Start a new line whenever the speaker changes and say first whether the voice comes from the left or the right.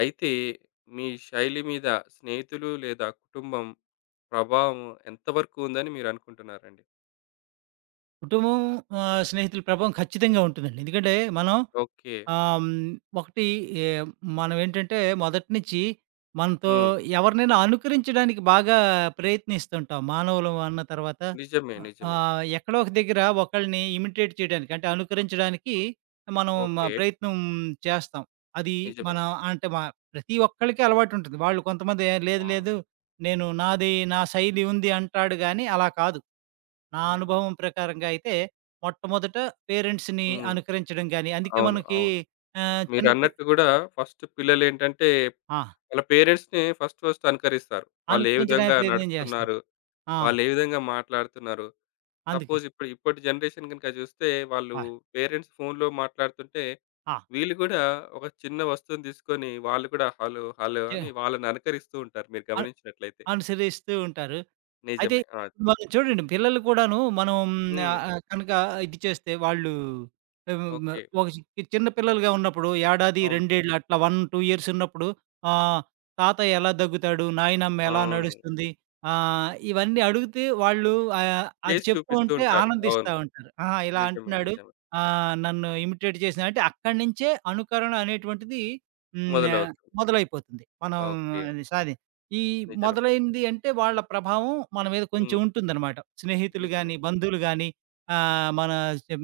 left: అయితే మీ శైలి మీద స్నేహితులు లేదా కుటుంబం ప్రభావం ఎంతవరకు ఉందని మీరు అనుకుంటున్నారండి?
right: కుటుంబం, స్నేహితుల ప్రభావం ఖచ్చితంగా ఉంటుందండి. ఎందుకంటే మనం
left: ఓకే.
right: ఆహ్, హ్మ్, ఒకటి ఏ మనమేంటంటే మొదటి నుంచి మనతో
left: హ్మ్.
right: ఎవరినైనా అనుకరించడానికి బాగా ప్రయత్నిస్తుంటాం. మానవులం అన్న తర్వాత
left: నిజమే.
right: ఆహ్,
left: నిజమే.
right: ఆహ్, ఎక్కడో ఒక దగ్గర ఒకళ్ళని ఇమిటేట్ చేయడానికి అంటే అనుకరించడానికి మనం
left: ఓకే.
right: ప్రయత్నం చేస్తాం. అది
left: నిజమే.
right: మనం అంటే ప్రతి ఒక్కళ్ళకి అలవాటుంటుంది. వాళ్ళు కొంతమంది "ఏ, లేదు
left: ఆ!
right: లేదు నేను నాది నా శైలి ఉంది అంటాడు గానీ అలా కాదు. నా
left: ఆహా!
right: అనుభవం ప్రకారంగా అయితే మొట్టమొదట పేరెంట్స్‌ని
left: హ్మ్.
right: అనుకరించడం గాని, అందుకే
left: అవును.
right: మనకి
left: అవును.
right: ఆహ్, చిన్న పి
left: మీరన్నట్టు గూడా ఫస్ట్ పిల్లలేంటంటే
right: ఆ!
left: వాళ్ళ పేరెంట్స్‌ని ఫస్ట్ ఫస్ట్ అనుకరిస్తారు. వాళ్ళే విధంగా
right: అనుకరించడానికి ప్రయత్నం చేస్తారు.
left: నడుస్తున్నారు,
right: ఆ!
left: వాళ్ళే విధంగా మాట్లాడుతున్నారు.
right: అందుకే.
left: సపోజ్ ఇప్పటి జనరేషన్ గనుక చూస్తే వాళ్ళు
right: ఆ!
left: పేరెంట్స్ ఫోన్‌లో మాట్లాడుతుంటే
right: ఆ!
left: వీళ్ళు గూడా ఒక చిన్న వస్తువుని తీసుకొని వాళ్ళు కూడా హలో! హలో!
right: చే
left: అని వాళ్ళని అనుకరిస్తూ ఉంటారు మీరు
right: అను
left: గమనించినట్లయితే.
right: అనుసరిస్తూ ఉంటారు. అయితే
left: నిజమే. ఆ!
right: మనం చూడండి పిల్లలు కూడాను మనం
left: హ్మ్.
right: ఆహ్, ఆహ్, కనుక ఇది చేస్తే వాళ్ళు హ్మ్, మ
left: ఓకే.
right: ఒక చిన్న పిల్లలుగా ఉన్నప్పుడు ఏడాది,
left: అవును.
right: 2 ఏళ్ళు అట్లా 1, 2 ఇయర్స్ ఉన్నప్పుడు ఆహ్, తాత ఎలా దగ్గుతాడు, నాయనమ్మ ఎలా
left: అవును.
right: నడుస్తుంది, ఇవన్నీ అడిగితే వాళ్ళు అది
left: చేసి
right: చెప్తూ
left: చూపిస్తూ
right: ఉంటే
left: ఉంటారు. అవును.
right: ఆనందిస్తా ఉంటారు. ఆహా! ఇలా
left: నిజమే.
right: అంటున్నాడు,
left: నిజమే.
right: నన్ను ఇమిటేట్ చేసిన అంటే అక్కడి నుంచే అనుకరణ అనేటువంటిది హ్మ్, ఆహ్,
left: మొదలవుతుంది.
right: మొదలైపోతుంది. మనం
left: ఓకే.
right: అది సాధించ ఈ
left: నిజమే.
right: మొదలైంది అంటే వాళ్ళ ప్రభావం మన మీద కొంచెం
left: హ్మ్.
right: ఉంటుందనమాట. స్నేహితులు
left: నిజమే.
right: గాని, బంధువులు గాని ఆహ్, మన చె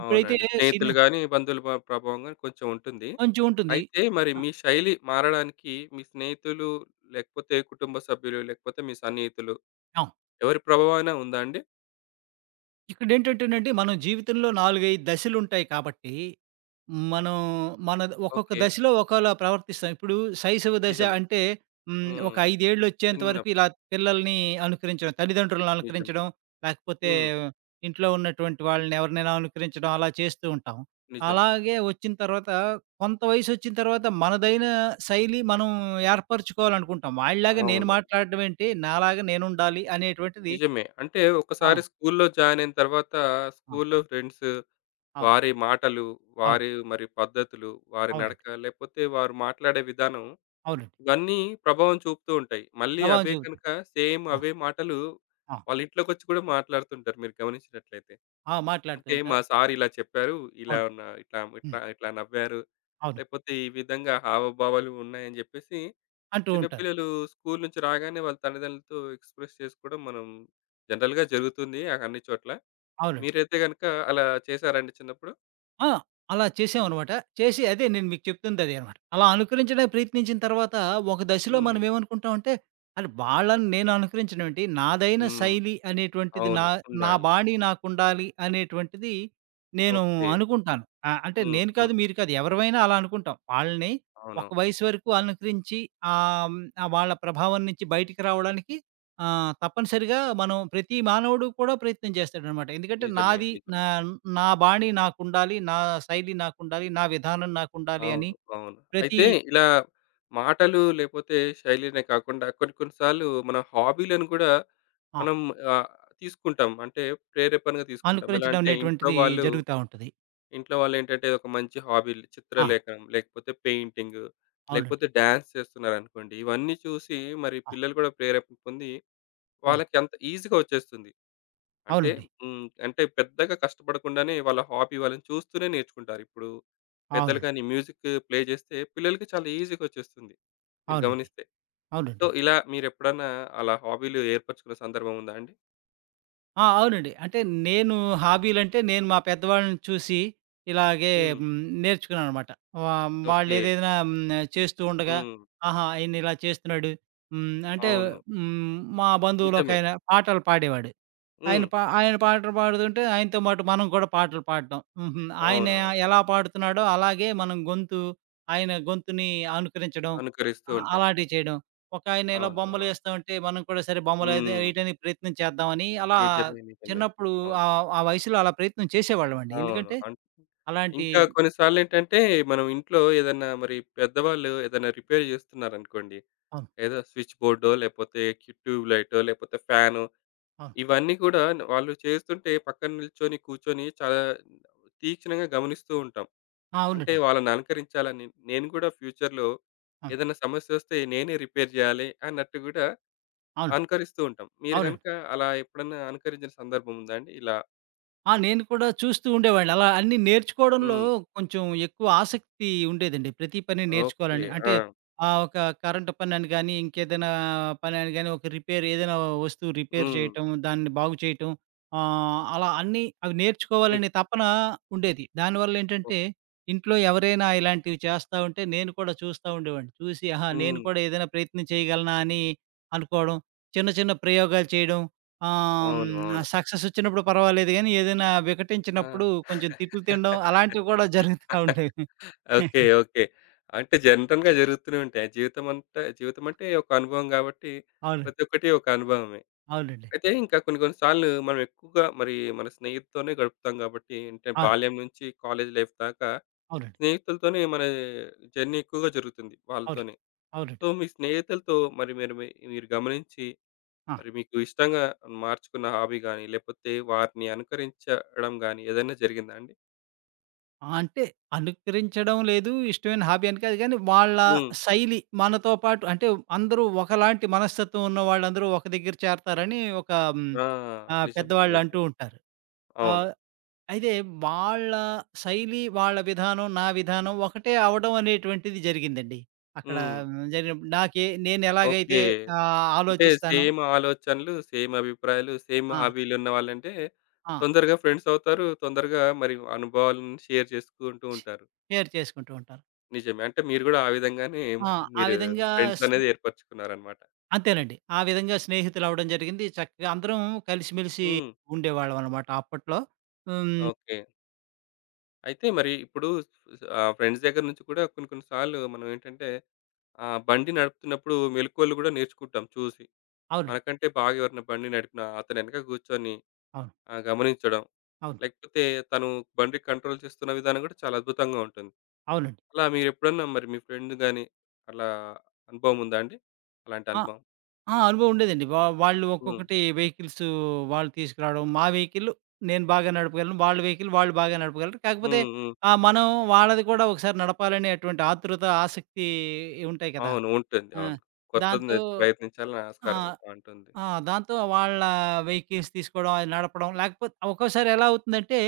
right: ఇప్పుడైతే
left: అవునండి. స్నేహితులు
right: సినీ
left: గాని, బంధువుల ప్రభావం గాని కొంచెం ఉంటుంది.
right: కొంచెం ఉంటుంది.
left: అయితే మరి
right: ఆ!
left: మీ శైలి మారడానికి మీ స్నేహితులు, లేకపోతే కుటుంబ సభ్యులు, లేకపోతే మీ సన్నిహితులు
right: ఆ!
left: ఎవరి ప్రభావం అయినా ఉందా అండి?
right: ఇక్కడేంటంటేనండి, మనం జీవితంలో 4, 5 దశలుంటాయి కాబట్టి, మనం మన ఒక్కొక్క
left: ఓకే.
right: దశలో ఒకోలా ప్రవర్తిస్తాం. ఇప్పుడు శైశవ దశ
left: నిజమే.
right: అంటే ఒక
left: హ్మ్.
right: 5 ఏళ్లొచ్చేంత వరకు ఇలా
left: చిన్నప్పుడు.
right: పిల్లల్ని అనుకరించడం, తల్లిదండ్రులను
left: నిజం.
right: అనుకరించడం, లేకపోతే
left: హ్మ్.
right: ఇంట్లో ఉన్నటువంటి వాళ్ళని ఎవరినైనా అనుకరించడం అలా చేస్తూ ఉంటాం.
left: నిజం.
right: అలాగే వచ్చిన తర్వాత కొంత వయసొచ్చిన తర్వాత మనదైన శైలి మనం ఏర్పరుచుకోవాలనుకుంటాం. వాళ్ళలాగా నేను
left: అవును.
right: మాట్లాడడం ఏంటి? నాలాగా నేనుండాలి అనేటువంటిది.
left: నిజమే. అంటే
right: ఆ!
left: ఒకసారి స్కూల్లో జాయిన్ అయిన తర్వాత
right: ఆ!
left: స్కూల్లో ఫ్రెండ్స్,
right: అవును.
left: వారి మాటలు,
right: అవును.
left: వారి మరి పద్ధతులు, వారి
right: అవునండి.
left: నడక, లేకపోతే వారు మాట్లాడే విధానం
right: అవునండి.
left: ఇవన్నీ ప్రభావం చూపుతూ ఉంటాయి. మళ్ళీ
right: ప్రభావం
left: అవే
right: చూపుతుంది.
left: కనుక సేమ్
right: ఆ!
left: అవే మాటలు
right: ఆ!
left: వాళ్ళ ఇంట్లోకొచ్చి కూడా మాట్లాడుతుంటారు మీరు గమనించినట్లయితే.
right: ఆ! మాట్లాడుతూ
left: అంటే మా
right: ఉంటారు.
left: సార్ ఇలా చెప్పారు. ఇలా
right: అవును.
left: ఇట్లా
right: హ్మ్.
left: ఇట్లా ఇట్లా నవ్వారు.
right: అవును.
left: లేకపోతే ఈ విధంగా హావభావాలు ఉన్నాయని జెప్పేసి
right: అంటూ ఉంటారు.
left: చిన్నపిల్లలు స్కూల్ నుంచి రాగానే వాళ్ళ తల్లిదండ్రులతో ఎక్స్‌ప్రెస్ చేసుకోవడం మనం జనరల్‌గా జరుగుతుంది ఆ అన్ని చోట్ల.
right: అవునండి.
left: మీరైతే గనుక అలా చేసారా అండి చిన్నప్పుడు?
right: ఆ! అలా
left: హ్మ్.
right: చేసామనమాట. చేసి అదే నేను మీకు చెప్తుందదే అనమాట. అలా అనుకరించడానికి ప్రయత్నించిన తర్వాత ఒక దశలో
left: హ్మ్.
right: మనం ఏమనుకుంటామంటే, అరె! వాళ్ళని నేను అనుకరించనేంటి, నాదైన
left: హ్మ్.
right: శైలి అనేటువంటిది నా
left: అవును.
right: నా
left: ఉండాలి.
right: బాణీ నాకుండాలి అనేటువంటిది నేను
left: ఓకే.
right: అనుకుంటాను. అంటే
left: హ్మ్.
right: నేను కాదు,
left: హ్మ్.
right: మీరు కాదు ఎవరిమైనా అలా అనుకుంటాం. వాళ్ళని ఒక
left: అవునవును.
right: వయసు వరకు అనుకరించి ఆహ్, హ్మ్, వాళ్ళ ప్రభావం నుంచి బయటికి రావడానికి ఆ! తప్పనిసరిగా మనం ప్రతి మానవుడు కూడా ప్రయత్నం చేస్తాడనమాట. ఎందుకంటే
left: నిజమే.
right: నాది నా
left: నిజమే.
right: నా బాణి నాకుండాలి, నా శైలి నాకుండాలి, నా విధానం నాకుండాలి అని
left: అవును. అవును.
right: ప్రతి
left: అయితే ఇలా మాటలు లేపోతే శైలినే కాకుండా కొన్ని కొన్ని సార్లు మన హాబీలను కూడా
right: ఆ!
left: మనం ఆహ్, తీసుకుంటాం. అంటే ప్రేరేపణగా తీసుకుంటాం. ఎలా
right: అనుకరించడం
left: అంటే ఇంట్లో
right: అనేటువంటిది
left: వాళ్ళు
right: జరుగుతా ఉంటది.
left: ఇంట్లో వాళ్ళేంటంటే ఒక మంచి హాబీలు
right: ఆ!
left: చిత్రలేఖనం, లేకపోతే పెయింటింగు,
right: అవునండి.
left: లేకపోతే డాన్స్ చేస్తున్నారనుకోండి. ఇవన్నీ చూసి మరి
right: ఆ!
left: పిల్లలు కూడా ప్రేరేపణ పొంది
right: ఆ!
left: వాళ్ళకి అంత ఈజీగా వచ్చేస్తుంది. అంటే
right: అవునండి.
left: హ్మ్. అంటే పెద్దగా కష్టపడకుండానే వాళ్ళ హాబీ వాళ్ళని చూస్తూనే నేర్చుకుంటారు. ఇప్పుడు పెద్దలు
right: అవునండి.
left: గాని మ్యూజిక్ ప్లే చేస్తే పిల్లలకి చాలా ఈజీగా వచ్చేస్తుంది. మీరు
right: అవునండి.
left: గమనిస్తే. సో,
right: అవునండి.
left: ఇలా మీరెప్పుడన్నా అలా హాబీలు ఏర్పరచుకున్న సందర్భం ఉందా అండి?
right: ఆ! అవునండి. అంటే నేను హాబీలంటే నేను మా పెద్దవాళ్ళని చూసి ఇలాగే
left: హ్మ్.
right: హ్మ్, నేర్చుకున్నాననమాట. వా
left: ఓకే.
right: వాళ్ళేదైనా చేస్తూ ఉండగా,
left: హ్మ్.
right: ఆహా! ఈయన ఇలా చేస్తున్నాడు. అంటే
left: అవును.
right: హ్మ్, మా
left: నిజమే.
right: బంధువులోకాయన పాటలు పాడేవాడు.
left: హ్మ్.
right: ఆయన పాటలు పాడుతుంటే, ఆయనతో పాటు మనం కూడా పాటలు పాడడం. హుహు. ఆయన
left: అవునవును.
right: ఎలా పాడుతున్నాడో అలాగే మనం గొంతు, ఆయన గొంతుని అనుకరించడం.
left: అనుకరిస్తూ ఉంటాం.
right: అలాంటివి చేయడం. ఒకాయన ఇలా
left: అవును.
right: బొమ్మలు
left: అవును.
right: ఏస్తా ఉంటే, మనం కూడా సరే బొమ్మలదే
left: హ్మ్.
right: వేయటానికి ప్రయత్నం చేద్దామని, అలా
left: నిజమే. నిజమే.
right: చిన్నప్పుడు
left: అవును.
right: ఆ వయసులో అలా ప్రయత్నం చేసేవాళ్ళమండి.
left: అవును.
right: ఎందుకంటే అలాంటి
left: ఇంకా కొన్ని సార్లేంటంటే, మనం ఇంట్లో ఏదన్నా మరి పెద్దవాళ్ళు ఏదైనా రిపేర్ చేస్తున్నారనుకోండి.
right: అవును.
left: ఏదో స్విచ్ బోర్డో, లేపోతే ట్యూబ్ లైటో, లేపోతే ఫ్యానో
right: అవును.
left: ఇవన్నీ కూడా వాళ్ళు చేస్తుంటే పక్కన నిల్చొని, కూర్చొని చాలా తీక్షణంగా గమనిస్తూ ఉంటాం.
right: ఆ!
left: అంటే
right: అవునండి.
left: వాళ్ళని అనుకరించాలని నేను కూడా ఫ్యూచర్‌లో
right: ఆ!
left: ఏదైనా సమస్యొస్తే నేనే రిపేర్ చేయాలి అన్నట్టు కూడా
right: అవును.
left: అనుకరిస్తూ ఉంటాం. మీరు
right: అవునండి.
left: గనుక అలా ఎప్పుడన్నా అనుకరించిన సందర్భం ఉందా అండి? ఇలా
right: ఆ! నేను కూడా చూస్తూ ఉండేవాడిని. అలా అన్నీ నేర్చుకోవడంలో
left: హ్మ్.
right: కొంచెం ఎక్కువ ఆసక్తి ఉండేదండి. ప్రతి పని
left: ఓకే.
right: నేర్చుకోవాలని. అంటే
left: ఆ!
right: ఒక కరెంట్ పనని గానీ, ఇంకేదైనా పనని గానీ, ఒక రిపేర్ ఏదైనా వస్తువు రిపేర్
left: హ్మ్.
right: చేయటం, దాన్ని బాగు చేయటం, అలా అన్నీ అవి
left: నిజ్
right: నేర్చుకోవాలనే తపన ఉండేది.
left: ఓహ్!
right: దానివల్లేంటంటే ఇంట్లో ఎవరైనా ఇలాంటివి చేస్తా ఉంటే నేను కూడా చూస్తా ఉండేవాడిని. చూసి ఆహా! నేను
left: హ్మ్.
right: కూడా ఏదైనా ప్రయత్నం చేయగలనా అని అనుకోవడం, చిన్న చిన్న ప్రయోగాలు చేయడం, ఆహ్,
left: అవును.
right: హ్మ్.
left: అవును.
right: సక్సెస్ వచ్చినప్పుడు పర్వాలేదు గానీ, ఏదైనా
left: ఆ!
right: వికటించినప్పుడు కొంచెం తిట్లు తినడం అలాంటివి కూడా జరుగుతా ఉండేవి.
left: ఓకే. ఓకే. అంటే జనరల్‌గా జరుగుతూనే ఉంటాయి. జీవితమంతా జీవితమంటే ఒక అనుభవం గాబట్టి,
right: అవును.
left: ప్రతి ఒక్కటి ఒక అనుభవమే.
right: అవునండి.
left: అయితే ఇంకా కొన్ని కొన్ని సార్లు మనం ఎక్కువగా మరి మన స్నేహితులతోనే గడుపుతాం గాబట్టి, అంటే
right: ఆ!
left: బాల్యం నుంచి కాలేజ్ లైఫ్ దాకా
right: అవునండి.
left: స్నేహితులతోనే మన జర్నీ ఎక్కువగా జరుగుతుంది
right: అవును.
left: వాళ్ళతోనే.
right: అవునండి.
left: సో, మీ స్నేహితులతో మరి మీరు గమనించి,
right: ఆ!
left: మరి మీకు ఇష్టంగా మార్చుకున్న హాబీ గాని, లేపోతే వారిని అనుకరించడం గాని ఏదైనా జరిగిందా అండి?
right: ఆ, అంటే అనుకరించడం లేదు. ఇష్టమైన హాబీ అని కాదు గానీ, వాళ్ళ
left: హ్మ్.
right: శైలి మనతో పాటు అంటే అందరూ ఒకలాంటి మనస్తత్వం ఉన్న వాళ్ళందరూ ఒక దగ్గర చేరతారని ఒక హ్మ్.
left: ఆ! నిజమే.
right: పెద్దవాళ్ళు
left: నిజమే.
right: అంటూ ఉంటారు. ఆ!
left: అవును.
right: అయితే వాళ్ళ శైలి, వాళ్ళ విధానం, నా విధానం ఒకటే అవ్వడం అనేటువంటిది జరిగిందండి. అక్కడ
left: హ్మ్.
right: జరిగినప్పుడు నాకే
left: ఓకే.
right: నేనెలాగైతే
left: అంటే
right: ఆలోచిస్తానో.
left: సేమ్ ఆలోచనలు, సేమ్ అభిప్రాయాలు, సేమ్
right: ఆ!
left: హాబీలున్న వాళ్ళంటే
right: ఆ!
left: తొందరగా ఫ్రెండ్స్ అవుతారు. తొందరగా మరి అనుభవాలను షేర్ చేసుకుంటూ ఉంటారు.
right: షేర్ చేసుకుంటూ ఉంటారు.
left: నిజమే. అంటే మీరు గూడా ఆ విధంగానే
right: ఆ!
left: మరి
right: ఆ
left: మీరు
right: విధంగా
left: ఫ్రెండ్స్
right: స్
left: అనేది ఏర్పరచుకున్నారన్నమాట.
right: అంతేనండి. ఆ విధంగా స్నేహితులవ్వడం జరిగింది. చక్కగా అందరం కలిసిమెలిసి
left: హ్మ్.
right: ఉండేవాళ్ళమనమాట అప్పట్లో. హ్మ్.
left: ఓకే. అయితే మరి ఇప్పుడు ఆ ఫ్రెండ్స్ దగ్గర నుంచి కూడా కొన్ని కొన్ని సార్లు మనం ఏంటంటే ఆ బండి నడుపుతున్నప్పుడు మెలకువలు కూడా నేర్చుకుంటాం చూసి.
right: అవునండి.
left: మనకంటే బాగా ఎవరైనా బండి నడిపిన అతని వెనక కూర్చొని
right: అవును.
left: ఆ! గమనించడం.
right: అవును.
left: లేకపోతే తను బండి కంట్రోల్ చేస్తున్న విధానం కూడా చాలా అద్భుతంగా ఉంటుంది.
right: అవునండి.
left: అలా మీరెప్పుడన్నా మరి మీ ఫ్రెండ్ గాని అలా అనుభవం ఉందా అండి? అలాంటి
right: ఆ!
left: అనుభవం?
right: ఆ! అనుభవం ఉండేదండి. వాళ్ళు
left: హ్మ్.
right: ఒక్కొక్కటి వెహికల్సు వాళ్ళు తీసుకురావడం. మా వెహికల్ నేను బాగా నడపగలను. వాళ్ళ వెహికల్ వాళ్ళు బాగా నడపగలరు. కాకపోతే
left: హ్మ్. హ్మ్.
right: మనం వాళ్ళది కూడా ఒకసారి నడపాలనేటువంటి ఆతృత, ఆసక్తి ఉంటాయి కదా!
left: అవును. ఉంటుంది.
right: ఆ!
left: అవును. కొత్తది
right: దాంతో
left: ప్రయత్నించాలని
right: ఆ!
left: ఆస్కారం ఉంటుంది.
right: ఆ! దాంతో వాళ్ళ వెహికల్స్ తీసుకోవడం, అది నడపడం. లేకపోతే ఒక్కోసారి ఎలా అవుతుందంటే,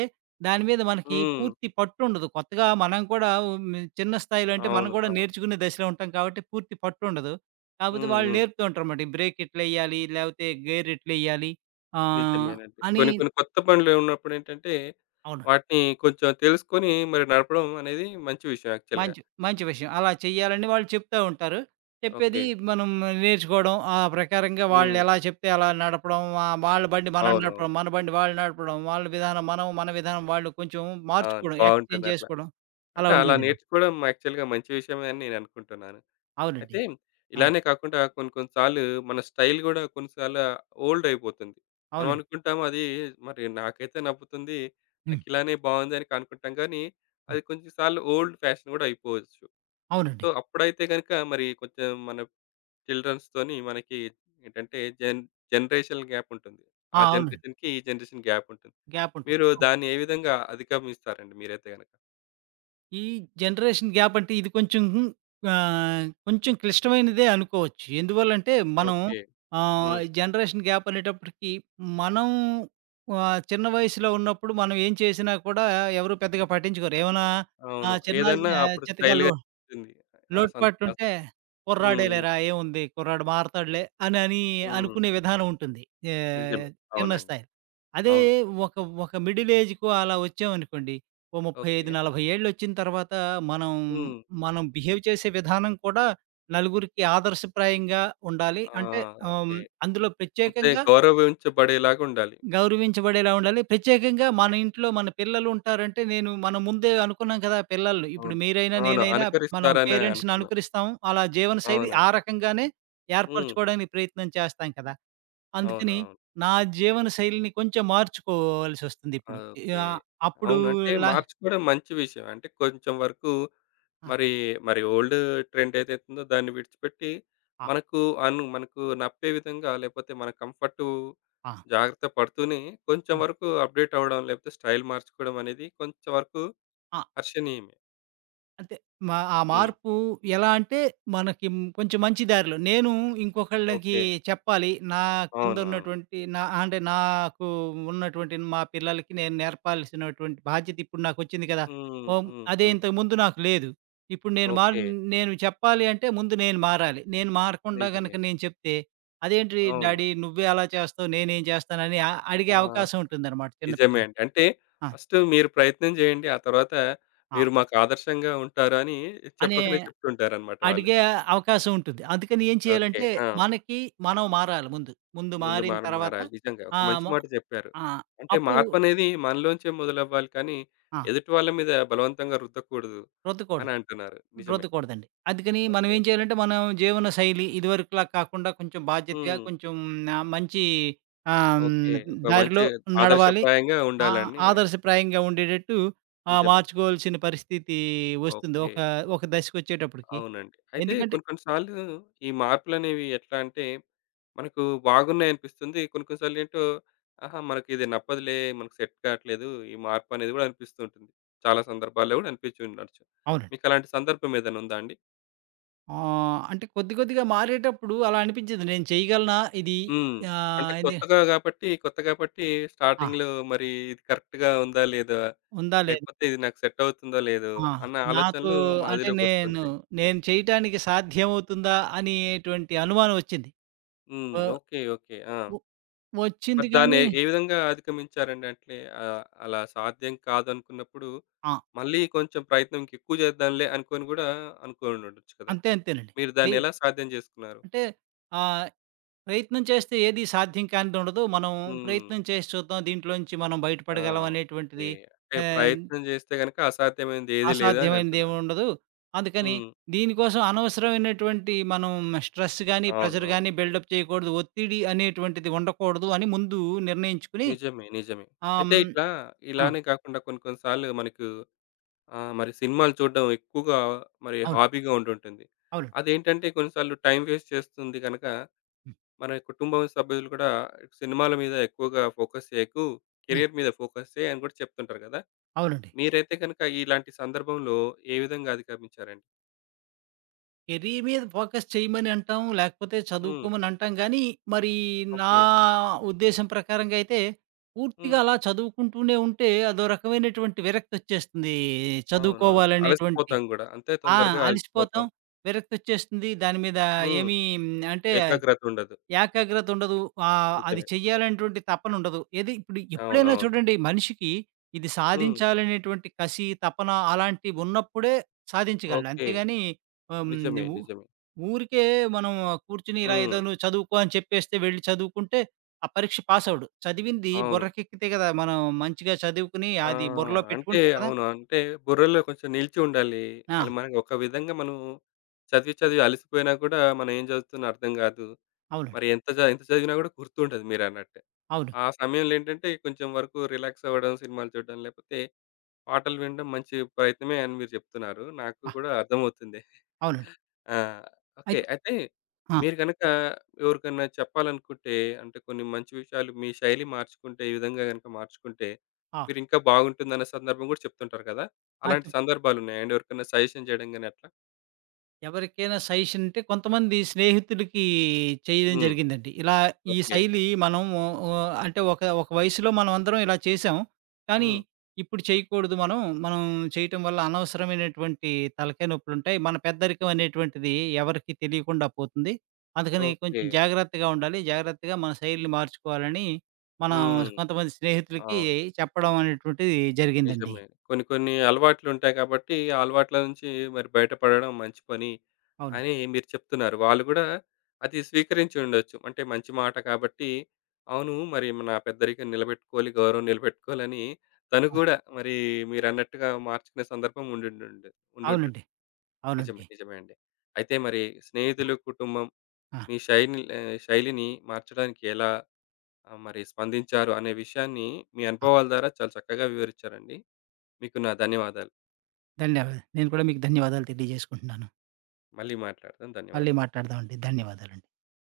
right: దాని మీద మనకి
left: హ్మ్.
right: పూర్తి పట్టుండదు. కొత్తగా మనం కూడా చిన్న స్థాయిలో అంటే మనం
left: అవును.
right: కూడా
left: అవును.
right: నేర్చుకునే దశలో ఉంటాం కాబట్టి పూర్తి పట్టుండదు. కాకపోతే
left: హ్మ్.
right: వాళ్ళు
left: హ్మ్.
right: నేర్పుతూ ఉంటారన్నమాట. ఈ బ్రేక్ ఇట్లెయ్యాలి, లేకపోతే గేర్ ఇట్లెయ్యాలి ఆహ్,
left: నిజమేనండి.
right: అని
left: కొన్ని కొన్ని కొత్త పనులు ఉన్నప్పుడేంటంటే,
right: అవును.
left: వాటిని కొంచెం తెలుసుకొని మరి నడపడం అనేది మంచి విషయం యాక్చువల్‌గా.
right: మంచి మంచి విషయం. అలా చెయ్యాలని వాళ్ళు చెప్తా ఉంటారు. చెప్పేది
left: ఓకే.
right: మనం నేర్చుకోవడం, ఆ ప్రకారంగా
left: హ్మ్.
right: వాళ్ళెలా చెప్తే అలా నడపడం, వాళ్ళ బండి మనం
left: అవునవును.
right: నడపడం, మన బండి వాళ్ళు నడపడం, వాళ్ళ విధానం మనం, మన విధానం వాళ్ళు కొంచెం
left: అవును.
right: మార్చుకోవడం,
left: బావుంటుంది
right: ఎక్స్‌చేంజ్
left: అట్లా.
right: చేసుకోవడం అలా
left: అంటే అలా
right: ఉండేదండి.
left: నేర్చుకోవడం యాక్చువల్‌గా మంచి విషయమే అని నేను అనుకుంటున్నాను. అయితే
right: అవునండి. ఆ!
left: ఇలానే కాకుండా కొన్ని కొన్ని సార్లు మన స్టైల్ గూడా కొన్నిసార్లు ఓల్డ్ అయిపోతుంది. మనం
right: అవునండి.
left: అనుకుంటాం అది మరి నాకైతే నప్పుతుంది.
right: హ్మ్.
left: నాకిలానే బావుంది అని అనుకుంటాం గానీ,
right: హ్మ్.
left: అది కొంచెం సార్లు ఓల్డ్ ఫ్యాషన్ గూడా అయిపోవచ్చు. సో,
right: అవునండి.
left: అప్పుడైతే గనుక మరి కొంచెం మన చిల్డ్రన్స్‌తోని మనకి ఏంటంటే జనరేషనల్ గ్యాప్ ఉంటుంది. ఆ
right: ఆ! అవునండి.
left: జనరేషన్‌కి, ఈ జనరేషన్ గ్యాప్ ఉంటుంది.
right: గ్యాప్ ఉంటది.
left: మీరు దాన్ని ఏ విధంగా అధిగమిస్తారండి మీరైతే గనక?
right: ఈ జనరేషన్ గ్యాప్ అంటే ఇది కొంచెం కొంచెం క్లిష్టమైనదే అనుకోవచ్చు. ఎందువల్లంటే మనం
left: ఓకే. హ్మ్.
right: జనరేషన్ గ్యాప్ అనేటప్పటికి మనం చిన్న వయసులో ఉన్నప్పుడు మనం ఏం చేసినా కూడా ఎవరు పెద్దగా పట్టించుకోరు. ఏమైనా
left: అవును.
right: ఆహ్, చిన్న
left: ఏదన్నా అప్పుడు స్టైల్‌గా
right: చితకాలు
left: ఉంటుంది. ఆ సంత ఆస్
right: లోటుపాట్లుంటే
left: హ్మ్. హ్మ్.
right: కుర్రాడేలేరా! ఏముంది కుర్రాడు మారతాడులే అని అని
left: హ్మ్.
right: అనుకునే విధానం ఉంటుంది. ఆహ్,
left: నిజమే.
right: చిన్న
left: అవునండి.
right: స్థాయి. అదే
left: అవును.
right: ఒక ఒక మిడిల్ ఏజ్‌కు అలా వచ్చామనుకోండి. ఓ
left: ఓకే.
right: 35, 40 ఏళ్ళొచ్చిన తర్వాత మనం,
left: హ్మ్.
right: మనం బిహేవ్ చేసే విధానం కూడా నలుగురికి ఆదర్శప్రాయంగా ఉండాలి.
left: ఆ!
right: అంటే ఆహ్,
left: ఓకే.
right: అందులో
left: అంతే
right: ప్రత్యేకంగా
left: గౌరవించబడేలాగా ఉండాలి.
right: గౌరవించబడేలా ఉండాలి. ప్రత్యేకంగా మన ఇంట్లో మన పిల్లలుంటారంటే నేను మనం ముందే అనుకున్నాం కదా పిల్లల్ని. ఇప్పుడు
left: అవును.
right: మీరైనా,
left: అవును.
right: నేనైనా మనం
left: అనుకరిస్తారనే
right: పేరెంట్స్‌ని
left: అనుకున్నాం.
right: అనుకరిస్తాం. అలా జీవనశైలి ఆ
left: అవునండి.
right: రకంగానే
left: హ్మ్.
right: ఏర్పరచుకోవడానికి ప్రయత్నం చేస్తాం కదా! అందుకని
left: అవునవును.
right: నా జీవనశైలిని కొంచెం
left: ఆ!
right: మార్చుకోవాల్సొస్తుందిప్పుడు.
left: ఓకే.
right: యాహ్!
left: అవును. అంటే
right: అప్పుడూలా
left: మార్చుకోవడం మంచి విషయం. అంటే కొంచెం వరకు
right: ఆ!
left: మరి, మరి ఓల్డ్ ట్రెండ్ ఏదైతుందో దాన్ని విడిచిపెట్టి
right: ఆ!
left: మనకు మనకు నప్పే విధంగా లేకపోతే మన కంఫర్టు
right: ఆ!
left: జాగ్రత్త పడుతూనే
right: ఆ!
left: కొంచెం వరకు అప్‌డేట్ అవ్వడం లేకపోతే స్టైల్ మార్చుకోవడం అనేది కొంచెం వరకు
right: ఆ,
left: హర్షణీయమే.
right: అంటే మా ఆ
left: హ్మ్.
right: మార్పు ఎలా అంటే మనకి కొంచెం మంచి దారిలో. నేను ఇంకొకళ్ళకి
left: ఓకే.
right: చెప్పాలి. నా
left: అవునవును.
right: కిందున్నటువంటి నా అంటే నాకు ఉన్నటువంటి మా పిల్లలకి నేను నేర్పాల్సినటువంటి బాధ్యత ఇప్పుడు నాకొచ్చింది కదా!
left: హ్మ్.
right: ఓహ్!
left: హ్మ్.
right: అదే
left: హ్మ్.
right: ఇంతకుముందు నాకు లేదు. ఇప్పుడు
left: ఓకే.
right: నేను చెప్పాలి అంటే ముందు నేను మారాలి. నేను మారకుండా
left: నిజమే.
right: గనక నేను చెప్తే, "అదేంటి
left: అవును.
right: డాడీ నువ్వే అలా చేస్తావు నేనేం చేస్తానని"
left: ఆ!
right: అడిగే అవకాశం ఉంటుందన్నమాట
left: నిజమే
right: చిన్నపిల్లలు.
left: అండి. అంటే
right: ఆ!
left: ఫస్ట్ మీరు ప్రయత్నం చేయండి. ఆ తర్వాత
right: ఆ!
left: మీరు మాకు ఆదర్శంగా ఉంటారు అని
right: అనే
left: చెప్పకనే చెప్తుంటారనమాట వాళ్ళు.
right: అడిగే అవకాశం ఉంటుంది. అందుకని ఏం
left: ఓకే.
right: చేయాలంటే,
left: ఆ!
right: మనకి మనం మారాలి ముందు. ముందు
left: ముందు
right: మారిన
left: మనం
right: తర్వాత
left: మారాలి. నిజంగా ఒక
right: ఆహ్,
left: మంచి
right: మ
left: మాట చెప్పారు.
right: ఆ!
left: అంటే
right: అప్పుడు
left: మార్పనేది మనలోంచే మొదలవ్వాలి కానీ
right: ఆ!
left: ఎదుటి వాళ్ళ మీద బలవంతంగా రుద్దకూడదు
right: రుద్దకూడదు.
left: అని అంటున్నారు. నిజమే.
right: రుద్దకూడదండి. అందుకని మనం
left: ఓకే.
right: ఏం చేయాలంటే, మనం జీవన శైలి ఇదివరకులా కాకుండా కొంచెం బాధ్యతగా,
left: హ్మ్.
right: కొంచెం ఆహ్, మంచి ఆహ్,
left: ఓకే.
right: హ్మ్,
left: ఒక మంచి
right: దారిలో నడవాలి.
left: ఆదర్శప్రాయంగా
right: ఆ!
left: ఉండాలని
right: ఆదర్శప్రాయంగా ఉండేటట్టు
left: నిజమే.
right: మార్చుకోవాల్సిన పరిస్థితి వస్తుంది.
left: ఓకే.
right: ఒక దశకొచ్చేటప్పటికి.
left: అవునండి. అయితే
right: ఎందుకంటే
left: కొన్ని కొన్ని సార్లు ఈ మార్పులనేవి ఎట్లా అంటే, మనకు బాగున్నాయనిపిస్తుంది. కొన్ని కొన్ని సార్లేంటో, ఆహా! మనకిది నప్పదులే, మనకు సెట్ కావట్లేదు, ఈ మార్పనేది గూడా అనిపిస్తూ ఉంటుంది. చాలా సందర్భాల్లో గూడా అనిపిచ్చి ఉండొచ్చు.
right: అవును.
left: మీకలాంటి సందర్భం ఏదైనా ఉందా అండి?
right: ఆ! అంటే కొద్ది కొద్దిగా మారేటప్పుడు అలా అనిపించేది. నేను చేయగలనా ఇది?
left: హ్మ్. అంటే
right: ఆహ్, ఇది
left: కొత్తగా గాబట్టి, కొత్త గాబట్టి
right: ఆ!
left: స్టార్టింగ్‌లో మరి ఇది కరెక్ట్‌గా ఉందా? లేదా?
right: ఉందా? లేదా?
left: లేకపోతే ఇది నాకు సెట్ అవుతుందో? లేదో?
right: ఆ!
left: అన్న
right: నాకు
left: ఆలోచనలు
right: అంటే నేను
left: మదిలోకొస్తుంటాయి.
right: నేను చేయటానికి సాధ్యమవుతుందా? అనేటువంటి అనుమానం వచ్చింది. వ
left: హ్మ్. ఓకే. ఓకే. ఆ!
right: వ వచ్చింది
left: మరి దాన్ని
right: కానీ
left: ఏ విధంగా అధిగమించారండి? అంటే అలా సాధ్యం కాదనుకున్నప్పుడు,
right: ఆ!
left: మళ్ళీ కొంచెం ప్రయత్నం ఇంకెక్కువ చేద్దాంలే అనుకోని గూడా అనుకోనుండొచ్చు కదా!
right: అంతే అంతేనండి.
left: మీరు
right: ప్రి
left: దాన్ని ఎలా సాధ్యం చేసుకున్నారు?
right: అంటే ఆహ్, ప్రయత్నం చేస్తే ఏది సాధ్యం కానిదుండదు. మనం
left: హ్మ్.
right: ప్రయత్నం చేసి చూద్దాం. దీంట్లోంచి మనం
left: ఆ!
right: బయటపడగలం
left: ఓకే.
right: అనేటువంటిది
left: అంటే
right: ఆహ్
left: ప్రయత్నం చేస్తే గనక అసాధ్యమైనది ఏది లేదు అని
right: అసాధ్యమైనది
left: అంటున్నారు.
right: ఏముండదు. అందుకని
left: హ్మ్.
right: దీనికోసం అనవసరమైనటువంటి మనం స్ట్రెస్ గాని, ప్రెషర్
left: అవునవును.
right: గాని బిల్డప్ చేయకూడదు. ఒత్తిడి అనేటువంటిది ఉండకూడదు అని ముందు నిర్ణయించుకుని
left: నిజమే. నిజమే.
right: ఆహ్,
left: అయితే
right: హ్మ్.
left: ఇట్లా
right: ఆ!
left: ఇలానే కాకుండా కొన్ని కొన్ని సార్లు మనకు మరి సినిమాలు చూడడం ఎక్కువగా మరి
right: అవును.
left: హాబీగా ఉండుంటుంది.
right: అవును.
left: అదేంటంటే కొన్ని సార్లు టైమ్ వేస్ట్ చేస్తుంది గనక
right: హ్మ్.
left: మన కుటుంబం సభ్యులు కూడా సినిమాల మీద ఎక్కువగా ఫోకస్ చేయకు,
right: హ్మ్.
left: కెరియర్ మీద ఫోకస్ చేయి అని కూడా చెప్తుంటారు కదా!
right: అవునండి.
left: మీరైతే గనుక ఇలాంటి సందర్భంలో ఏ విధంగా అధిగమించారండి?
right: కెరీర్ మీద ఫోకస్ చేయమని అంటాం. లేకపోతే
left: హ్మ్.
right: చదువుకోమని అంటాం గానీ, మరి నా
left: ఓకే.
right: ఉద్దేశం ప్రకారంగా అయితే పూర్తిగా
left: హ్మ్.
right: అలా చదువుకుంటూనే ఉంటే అదో రకమైనటువంటి విరక్తొచ్చేస్తుంది.
left: అవునవును.
right: చదువుకోవాలనేటువంటి
left: అలసిపోతాం గూడా. అంతే
right: ఆ!
left: తొందరగా అలసిపోతాం.
right: అలిసిపోతాం. విరక్తొచ్చేస్తుంది. దాని మీద
left: హ్మ్.
right: ఏమీ హ్మ్, అంటే
left: ఏకాగ్రత ఉండదు.
right: ఏకాగ్రత ఉండదు. అది
left: నిజమే.
right: చెయ్యాలనేటువంటి తపన ఉండదు. ఏది ఇప్పుడు ఎప్పుడైనా
left: అవునవును.
right: చూడండి మనిషికి ఇది
left: హ్మ్.
right: సాధించాలనేటువంటి కసి, తపన అలాంటివి ఉన్నప్పుడే సాధించగలడు.
left: ఓకే.
right: అంతేగాని ఆహ్, హ్మ్,
left: నిజమే.
right: ఊ
left: నిజమే.
right: ఊరికే మనం కూర్చొని ఇలా
left: హ్మ్.
right: ఏదో నువ్వు చదువుకో అని చెప్పేస్తే వెళ్లి చదువుకుంటే ఆ పరీక్ష పాసవ్వడు. చదివింది
left: అవును.
right: బుర్రకెక్కితే కదా! మనం మంచిగా చదువుకుని
left: ఆ!
right: అది బుర్రలో
left: అంటే
right: పెట్టుకుంటే కదా!
left: అవును. అంటే బుర్రలో కొంచెం నిలిచి ఉండాలి.
right: ఆ!
left: అది మనకి ఒక విధంగా మనం చదివి, చదివి అలసిపోయినా కూడా మనం ఏం చదువుతున్నా అర్థం కాదు.
right: అవునండి.
left: మరి ఎంత ఎంత చదివినా కూడా గుర్తుండదు మీరన్నట్టే.
right: అవును.
left: ఆ సమయంలో ఏంటంటే కొంచెం వరకు రిలాక్స్ అవ్వడం, సినిమాలు చూడడం లేకపోతే పాటలు వినడం మంచి ప్రయత్నమే అని మీరు చెప్తున్నారు. నాకు
right: ఆ!
left: కూడా అర్థమవుతుంది.
right: అవునండి.
left: ఆ! ఓకే.
right: అయితే
left: అయితే
right: ఆ!
left: మీరు గనక ఎవరికన్నా చెప్పాలనుకుంటే అంటే కొన్ని మంచి విషయాలు మీ శైలి మార్చుకుంటే ఈ విధంగా గనక మార్చుకుంటే
right: ఆ!
left: మీరింకా బాగుంటుందన్న సందర్భం గూడా చెప్తుంటారు కదా!
right: ఆ!
left: అలాంటి సందర్భాలున్నాయా అండి? ఎవరికన్నా సజెషన్ చేయడం గాని అట్లా?
right: ఎవరికైనా సజెషన్ అంటే కొంతమంది స్నేహితుడికి చేయడం
left: హ్మ్.
right: జరిగిందండి. ఇలా ఈ
left: ఓకే.
right: శైలి మనం అంటే ఒక ఒక వయసులో మనం అందరం ఇలా చేసాం. కానీ
left: హ్మ్.
right: ఇప్పుడు చేయకూడదు మనం. మనం చేయటం వల్ల అనవసరమైనటువంటి తలకాయ నొప్పులుంటాయి. మన పెద్దరికం అనేటువంటిది ఎవరికీ తెలియకుండా పోతుంది. అందుకని
left: ఓకే.
right: కొంచెం జాగ్రత్తగా ఉండాలి. జాగ్రత్తగా మన శైలిని మార్చుకోవాలని మనం
left: హ్మ్.
right: కొంతమంది స్నేహితులకి
left: అవును.
right: చెప్పడం అనేటువంటిది జరిగిందండి.
left: నిజమే. కొన్ని కొన్ని అలవాట్లుంటాయి కాబట్టి, ఆ అలవాట్ల నుంచి మరి బయటపడడం మంచి పని
right: అవును.
left: అని మీరు చెప్తున్నారు. వాళ్ళు గూడా అది స్వీకరించి ఉండొచ్చు. అంటే మంచి మాట కాబట్టి, అవును మరి నా పెద్దరికం నిలబెట్టుకోవాలి, గౌరవం నిలబెట్టుకోవాలని తను
right: అవును.
left: కూడా మరి మీరన్నట్టుగా మార్చుకునే సందర్భం ఉండుంటుంది.
right: అవునండి.
left: నిజమే.
right: అవునండి.
left: నిజమే అండి. అయితే మరి స్నేహితులు, కుటుంబం
right: ఆ!
left: మీ శైలి శైలిని మార్చడానికి ఎలా మరి స్పందించారు అనే విషయాన్ని మీ అనుభవాల ద్వారా చాలా చక్కగా వివరించారండి. మీకు నా ధన్యవాదాలు.
right: ధన్యవాదాలు. నేను కూడా మీకు ధన్యవాదాలు తెలియజేసుకుంటున్నాను.
left: మళ్ళీ మాట్లాడదాం.
right: మళ్ళీ
left: ధన్యవాదాలు.
right: మాట్లాడదామండి. ధన్యవాదాలండి.